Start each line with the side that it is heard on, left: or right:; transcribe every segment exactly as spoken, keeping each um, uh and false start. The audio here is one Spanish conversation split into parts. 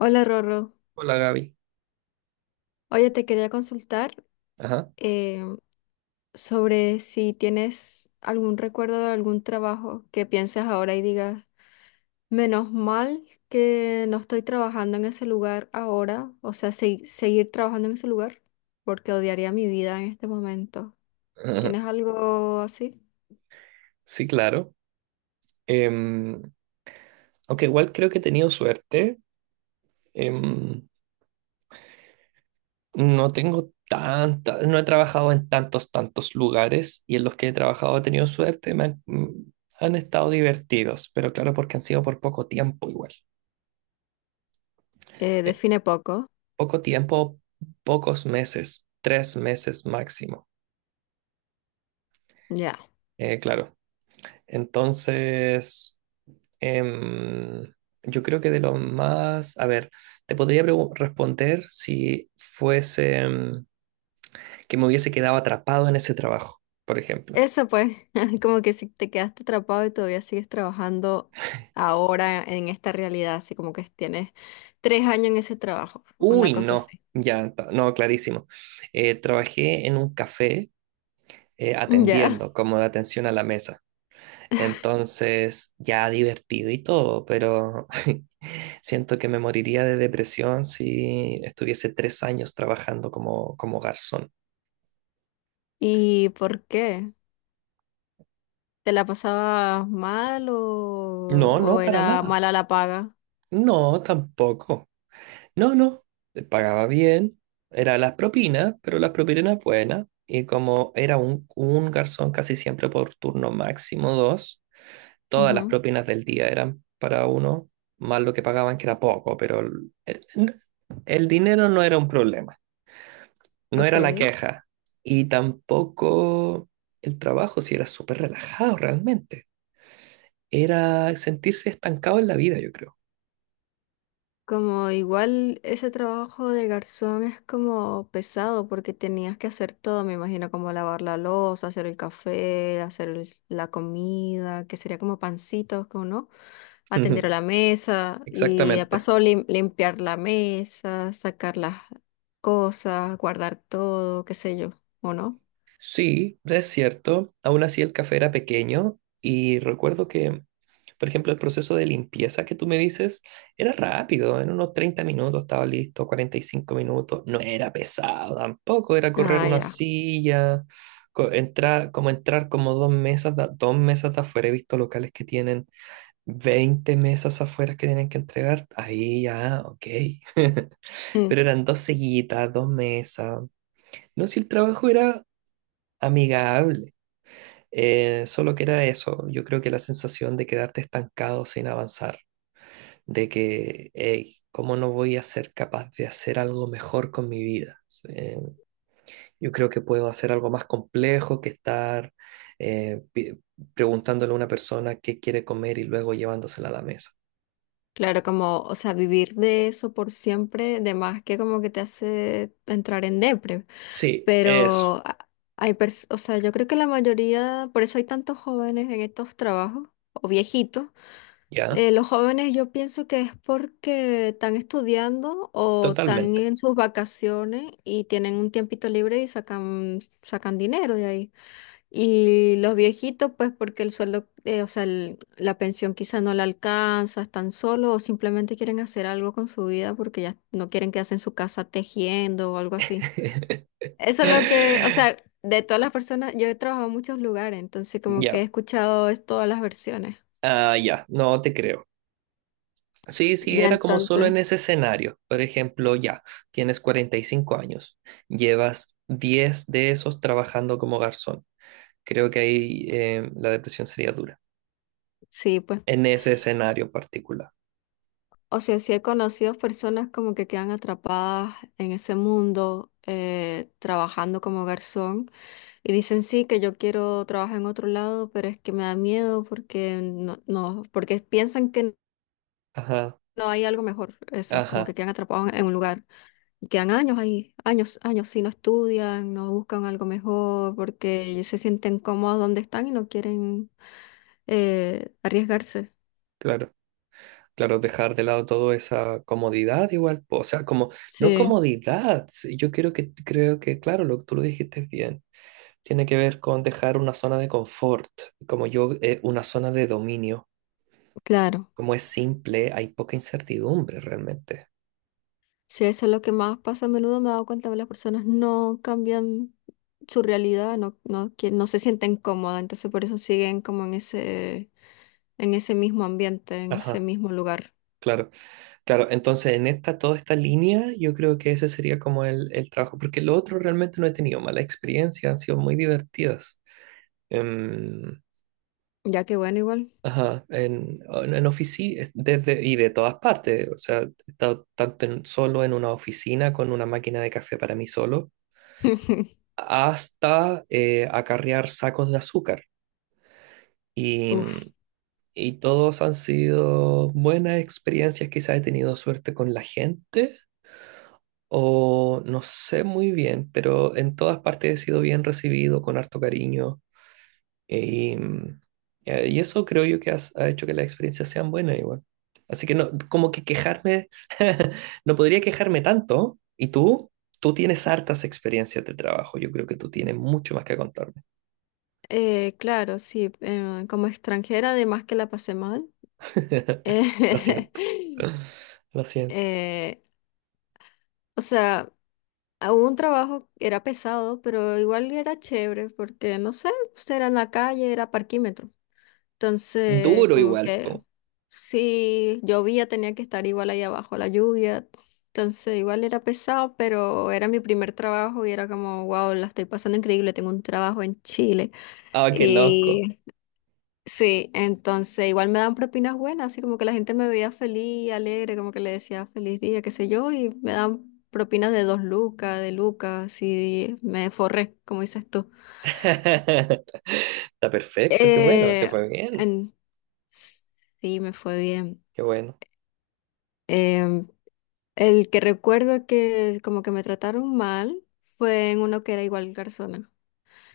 left: Hola Rorro.
right: Hola Gaby.
left: Oye, te quería consultar
right: Ajá.
left: eh, sobre si tienes algún recuerdo de algún trabajo que pienses ahora y digas, menos mal que no estoy trabajando en ese lugar ahora, o sea, segui- seguir trabajando en ese lugar, porque odiaría mi vida en este momento.
right: Ajá.
left: ¿Tienes algo así?
right: Sí, claro. Em, Aunque igual creo que he tenido suerte. Em, no tengo tanta, no he trabajado en tantos, tantos lugares y en los que he trabajado he tenido suerte. Me han, mm, han estado divertidos, pero claro, porque han sido por poco tiempo igual.
left: Eh,
right: Eh,
left: define poco.
right: Poco tiempo, pocos meses, tres meses máximo.
left: Ya.
right: Eh, claro. Entonces... Em, yo creo que de los más, a ver, te podría pregu- responder si fuese em, que me hubiese quedado atrapado en ese trabajo, por ejemplo.
left: Eso pues, como que si te quedaste atrapado y todavía sigues trabajando ahora en esta realidad, así como que tienes tres años en ese trabajo,
right: Uy,
left: una cosa
right: no,
left: así.
right: ya, ta- no, clarísimo. Eh, trabajé en un café eh,
left: Ya.
right: atendiendo, como de atención a la mesa. Entonces, ya divertido y todo, pero siento que me moriría de depresión si estuviese tres años trabajando como, como garzón.
left: ¿Y por qué? ¿Te la pasabas mal o,
right: No,
left: o
right: no, para
left: era
right: nada.
left: mala la paga?
right: No, tampoco. No, no. Pagaba bien. Era las propinas, pero las propinas eran buenas. Y como era un, un garzón casi siempre por turno máximo dos, todas las
left: Ujú.
right: propinas del día eran para uno, más lo que pagaban que era poco, pero el, el- el dinero no era un problema, no era la
left: Ok.
right: queja. Y tampoco el trabajo, si era súper relajado realmente. Era sentirse estancado en la vida, yo creo.
left: Como igual ese trabajo de garzón es como pesado porque tenías que hacer todo, me imagino, como lavar la loza, hacer el café, hacer el- la comida, que sería como pancitos, como no, atender a la mesa y de
right: Exactamente.
left: paso lim- limpiar la mesa, sacar las cosas, guardar todo, qué sé yo, ¿o no?
right: Sí, es cierto. Aún así el café era pequeño y recuerdo que, por ejemplo, el proceso de limpieza que tú me dices era rápido. En unos treinta minutos estaba listo, cuarenta y cinco minutos. No era pesado tampoco, era correr
left: Ah,
right: una
left: ya.
right: silla, co- entrar, como entrar como dos mesas, de- dos mesas de afuera. He visto locales que tienen veinte mesas afuera que tienen que entregar. Ahí ya, ok.
left: Mm.
right: Pero eran dos sillitas, dos mesas. No, si el trabajo era amigable. Eh, solo que era eso, yo creo que la sensación de quedarte estancado sin avanzar, de que, hey, ¿cómo no voy a ser capaz de hacer algo mejor con mi vida? Eh, yo creo que puedo hacer algo más complejo que estar eh, pi- preguntándole a una persona qué quiere comer y luego llevándosela a la mesa.
left: Claro, como, o sea, vivir de eso por siempre, de más que como que te hace entrar en depre.
right: Sí, eso,
left: Pero a- hay pers- o sea, yo creo que la mayoría, por eso hay tantos jóvenes en estos trabajos, o viejitos.
right: ya,
left: Eh, los jóvenes yo pienso que es porque están estudiando o están
right: totalmente.
left: en sus vacaciones y tienen un tiempito libre y sacan, sacan dinero de ahí. Y los viejitos, pues porque el sueldo, eh, o sea, el- la pensión quizá no la alcanza, están solos o simplemente quieren hacer algo con su vida porque ya no quieren quedarse en su casa tejiendo o algo así. Eso es lo que, o sea, de todas las personas, yo he trabajado en muchos lugares, entonces como que he
right: Ya,
left: escuchado es todas las versiones.
right: ah, ya, no te creo. Sí, sí,
left: Ya
right: era como solo
left: entonces,
right: en ese escenario. Por ejemplo, ya, tienes cuarenta y cinco años, llevas diez de esos trabajando como garzón. Creo que ahí eh, la depresión sería dura,
left: sí, pues.
right: en ese escenario particular.
left: O sea, sí he conocido personas como que quedan atrapadas en ese mundo eh, trabajando como garzón y dicen sí que yo quiero trabajar en otro lado, pero es que me da miedo porque no, no, porque piensan que
right: Ajá,
left: no hay algo mejor, eso, como
right: ajá,
left: que quedan atrapados en un lugar y quedan años ahí, años, años, si no estudian, no buscan algo mejor porque se sienten cómodos donde están y no quieren eh, arriesgarse.
right: claro, claro, dejar de lado toda esa comodidad igual, po, o sea, como, no
left: Sí,
right: comodidad, sí, yo creo que, creo que, claro, lo que tú lo dijiste bien, tiene que ver con dejar una zona de confort, como yo, eh, una zona de dominio
left: claro.
right: como es simple, hay poca incertidumbre realmente.
left: Sí, eso es lo que más pasa a menudo, me he dado cuenta que las personas no cambian su realidad, no, no, quie- no se sienten cómodas, entonces por eso siguen como en ese, en ese mismo ambiente, en ese
right: Ajá,
left: mismo lugar.
right: claro, claro. Entonces, en esta, toda esta línea, yo creo que ese sería como el, el trabajo, porque lo otro realmente no he tenido mala experiencia, han sido muy divertidas. Em,
left: Ya que bueno, igual.
right: ajá, en, en oficina, desde, y de todas partes, o sea, he estado tanto en- solo en una oficina con una máquina de café para mí solo, hasta eh, acarrear sacos de azúcar. Y,
left: Uf.
right: Y todos han sido buenas experiencias, quizás he tenido suerte con la gente o no sé muy bien, pero en todas partes he sido bien recibido, con harto cariño. Y, mm, eh, y eso creo yo que has- ha hecho que las experiencias sean buenas igual. Así que no, como que quejarme, no podría quejarme tanto. ¿Y tú? Tú tienes hartas experiencias de trabajo. Yo creo que tú tienes mucho más que contarme.
left: Eh, claro, sí, eh, como extranjera, además que la pasé mal.
right: Lo
left: eh,
right: siento, lo siento.
left: eh, o sea, hubo un trabajo, era pesado, pero igual era chévere porque, no sé, pues, era en la calle, era parquímetro. Entonces,
right: Duro
left: como
right: igual,
left: que
right: po.
left: si llovía, tenía que estar igual ahí abajo, la lluvia. Entonces, igual era pesado, pero era mi primer trabajo y era como, wow, la estoy pasando increíble, tengo un trabajo en Chile.
right: Ah, qué loco.
left: Sí, entonces igual me daban propinas buenas, así como que la gente me veía feliz, alegre, como que le decía feliz día, qué sé yo, y me daban propinas de dos lucas, de lucas, y me forré, como dices tú.
right: Está perfecto, qué bueno, te
left: Eh,
right: fue bien,
left: en- Sí, me fue bien.
right: qué bueno.
left: Em, el que recuerdo que como que me trataron mal fue en uno que era igual garzona.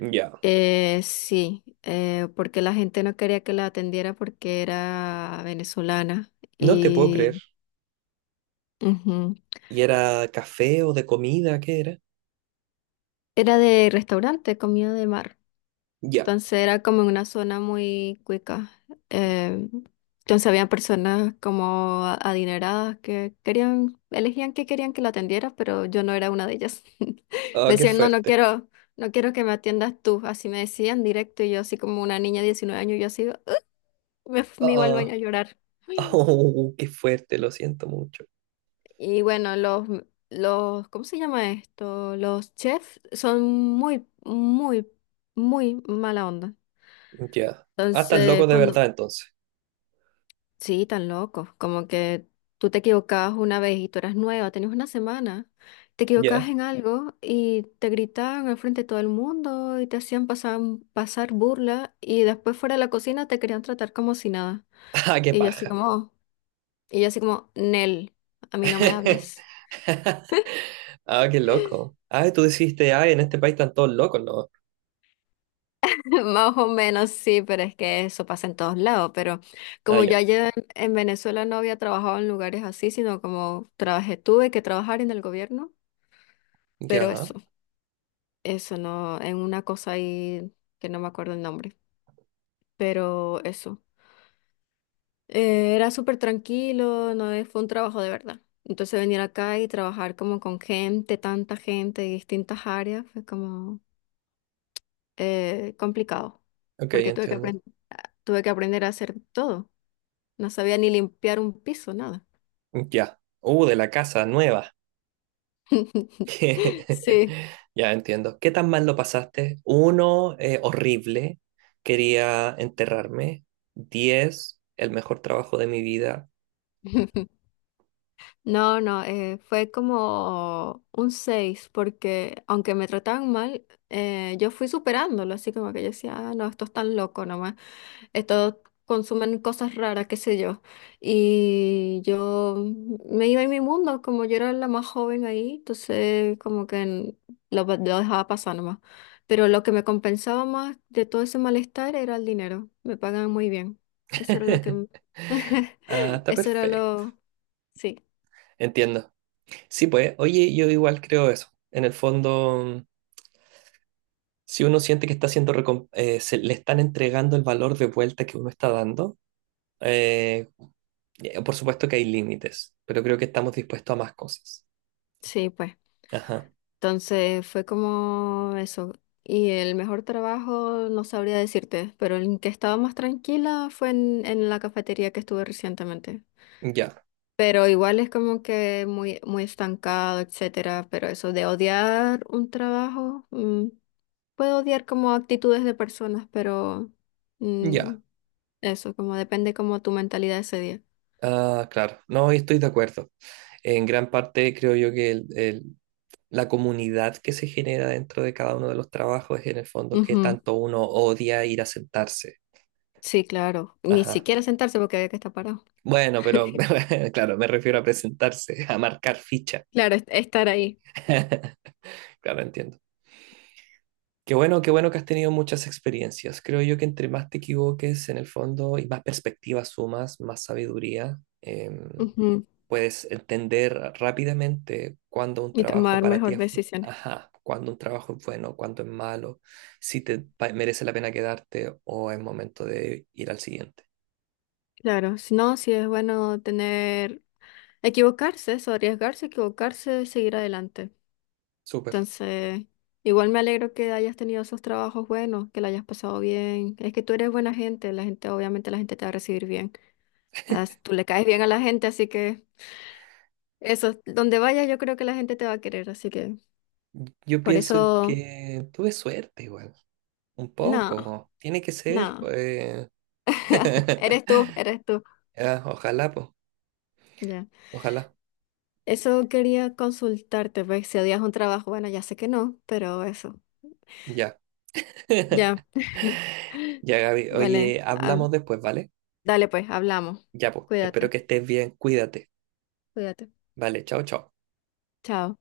right: Ya,
left: Eh, sí, eh, porque la gente no quería que la atendiera porque era venezolana.
right: no te puedo creer.
left: Ujú.
right: ¿Y era café o de comida? ¿Qué era?
left: Era de restaurante, comida de mar.
right: Ya,
left: Entonces era como en una zona muy cuica. Eh, entonces había personas como a- adineradas que querían, elegían que querían que la atendiera, pero yo no era una de ellas.
right: ah,
left: Me
right: qué
left: decían, no, no
right: fuerte.
left: quiero, no quiero que me atiendas tú. Así me decían directo y yo así como una niña de diecinueve años, yo así, "Ugh", me, f- me iba al baño a
right: Ah,
left: llorar.
right: ah, oh, qué fuerte, lo siento mucho.
left: Y bueno, los, los, ¿cómo se llama esto? Los chefs son muy, muy, muy mala onda.
right: Ya, ah, estás loco
left: Entonces,
right: de verdad
left: cuando,
right: entonces.
left: sí, tan locos, como que tú te equivocabas una vez y tú eras nueva, tenías una semana, te equivocabas
right: Ya,
left: en algo y te gritaban al frente de todo el mundo y te hacían pasar, pasar burla y después fuera de la cocina te querían tratar como si nada.
right: ah, qué
left: Y yo así
right: paja.
left: como, y yo así como, Nel, a mí no me hables.
right: Ah, qué loco. Ah, tú dijiste, ah, en este país están todos locos, ¿no?
left: Más o menos sí, pero es que eso pasa en todos lados. Pero
right: Ah,
left: como yo
right: ya,
left: allá en, en Venezuela no había trabajado en lugares así, sino como trabajé, tuve que trabajar en el gobierno, pero
right: ya,
left: eso, eso no, en una cosa ahí que no me acuerdo el nombre, pero eso. Eh, era súper tranquilo, no es- fue un trabajo de verdad. Entonces venir acá y trabajar como con gente, tanta gente de distintas áreas, fue como eh, complicado,
right: ok,
left: porque tuve que
right: entiendo.
left: aprender, tuve que aprender a hacer todo. No sabía ni limpiar un piso, nada.
right: Ya, uh, de la casa nueva.
left: Sí.
right: Ya entiendo. ¿Qué tan mal lo pasaste? Uno, eh, horrible. Quería enterrarme. Diez, el mejor trabajo de mi vida.
left: No, no, eh, fue como un seis porque aunque me trataban mal, eh, yo fui superándolo, así como que yo decía, ah, no, esto es tan loco nomás, estos consumen cosas raras, qué sé yo. Y yo me iba en mi mundo, como yo era la más joven ahí, entonces como que en- lo, lo dejaba pasar nomás. Pero lo que me compensaba más de todo ese malestar era el dinero, me pagaban muy bien, eso era lo que,
right: Ah, está
left: eso era
right: perfecto.
left: lo, sí.
right: Entiendo. Sí, pues, oye, yo igual creo eso. En el fondo, mm, si uno siente que está haciendo, recom- eh, se le están entregando el valor de vuelta que uno está dando, eh, eh, por supuesto que hay límites, pero creo que estamos dispuestos a más cosas.
left: Sí, pues.
right: Ajá.
left: Entonces fue como eso. Y el mejor trabajo no sabría decirte, pero el que estaba más tranquila fue en, en la cafetería que estuve recientemente.
right: Ya,
left: Pero igual es como que muy, muy estancado, etcétera. Pero eso de odiar un trabajo, mm, puedo odiar como actitudes de personas, pero mm,
right: ya.
left: eso, como depende como tu mentalidad ese día.
right: Ah, claro. No, estoy de acuerdo. En gran parte creo yo que el- el- la comunidad que se genera dentro de cada uno de los trabajos es en el fondo que
left: Ujú.
right: tanto uno odia ir a sentarse.
left: Sí, claro. Ni
right: Ajá.
left: siquiera sentarse porque había que estar parado.
right: Bueno, pero claro, me refiero a presentarse, a marcar ficha.
left: Claro, es- estar ahí.
right: Claro, entiendo. Qué bueno, qué bueno que has tenido muchas experiencias. Creo yo que entre más te equivoques en el fondo y más perspectivas sumas, más sabiduría. em, Puedes entender rápidamente cuándo un
left: Y
right: trabajo
left: tomar
right: para ti
left: mejor
right: es, bu-
left: decisiones.
right: ajá, cuándo un trabajo es bueno, cuándo es malo, si te pa- merece la pena quedarte o es momento de ir al siguiente.
left: Claro, si no, si es bueno tener, equivocarse, eso, arriesgarse, equivocarse, seguir adelante.
right: Súper.
left: Entonces, igual me alegro que hayas tenido esos trabajos buenos, que la hayas pasado bien. Es que tú eres buena gente, la gente, obviamente la gente te va a recibir bien. As- Tú le caes bien a la gente, así que eso, donde vayas yo creo que la gente te va a querer, así que
right: Yo
left: por
right: pienso
left: eso,
right: que tuve suerte igual, un
left: no,
right: poco. Tiene que ser,
left: no,
right: pues.
left: eres tú, eres tú.
right: Ah, ojalá, pues.
left: Ya.
right: Ojalá.
left: Eso quería consultarte, pues si odias un trabajo, bueno, ya sé que no, pero eso,
right: Ya.
left: ya.
right: Ya, Gaby.
left: Vale,
right: Oye,
left: hab-
right: hablamos después, ¿vale?
left: dale pues, hablamos.
right: Ya, pues. Espero
left: Cuídate,
right: que estés bien. Cuídate.
left: cuídate.
right: Vale, chao, chao.
left: Chao.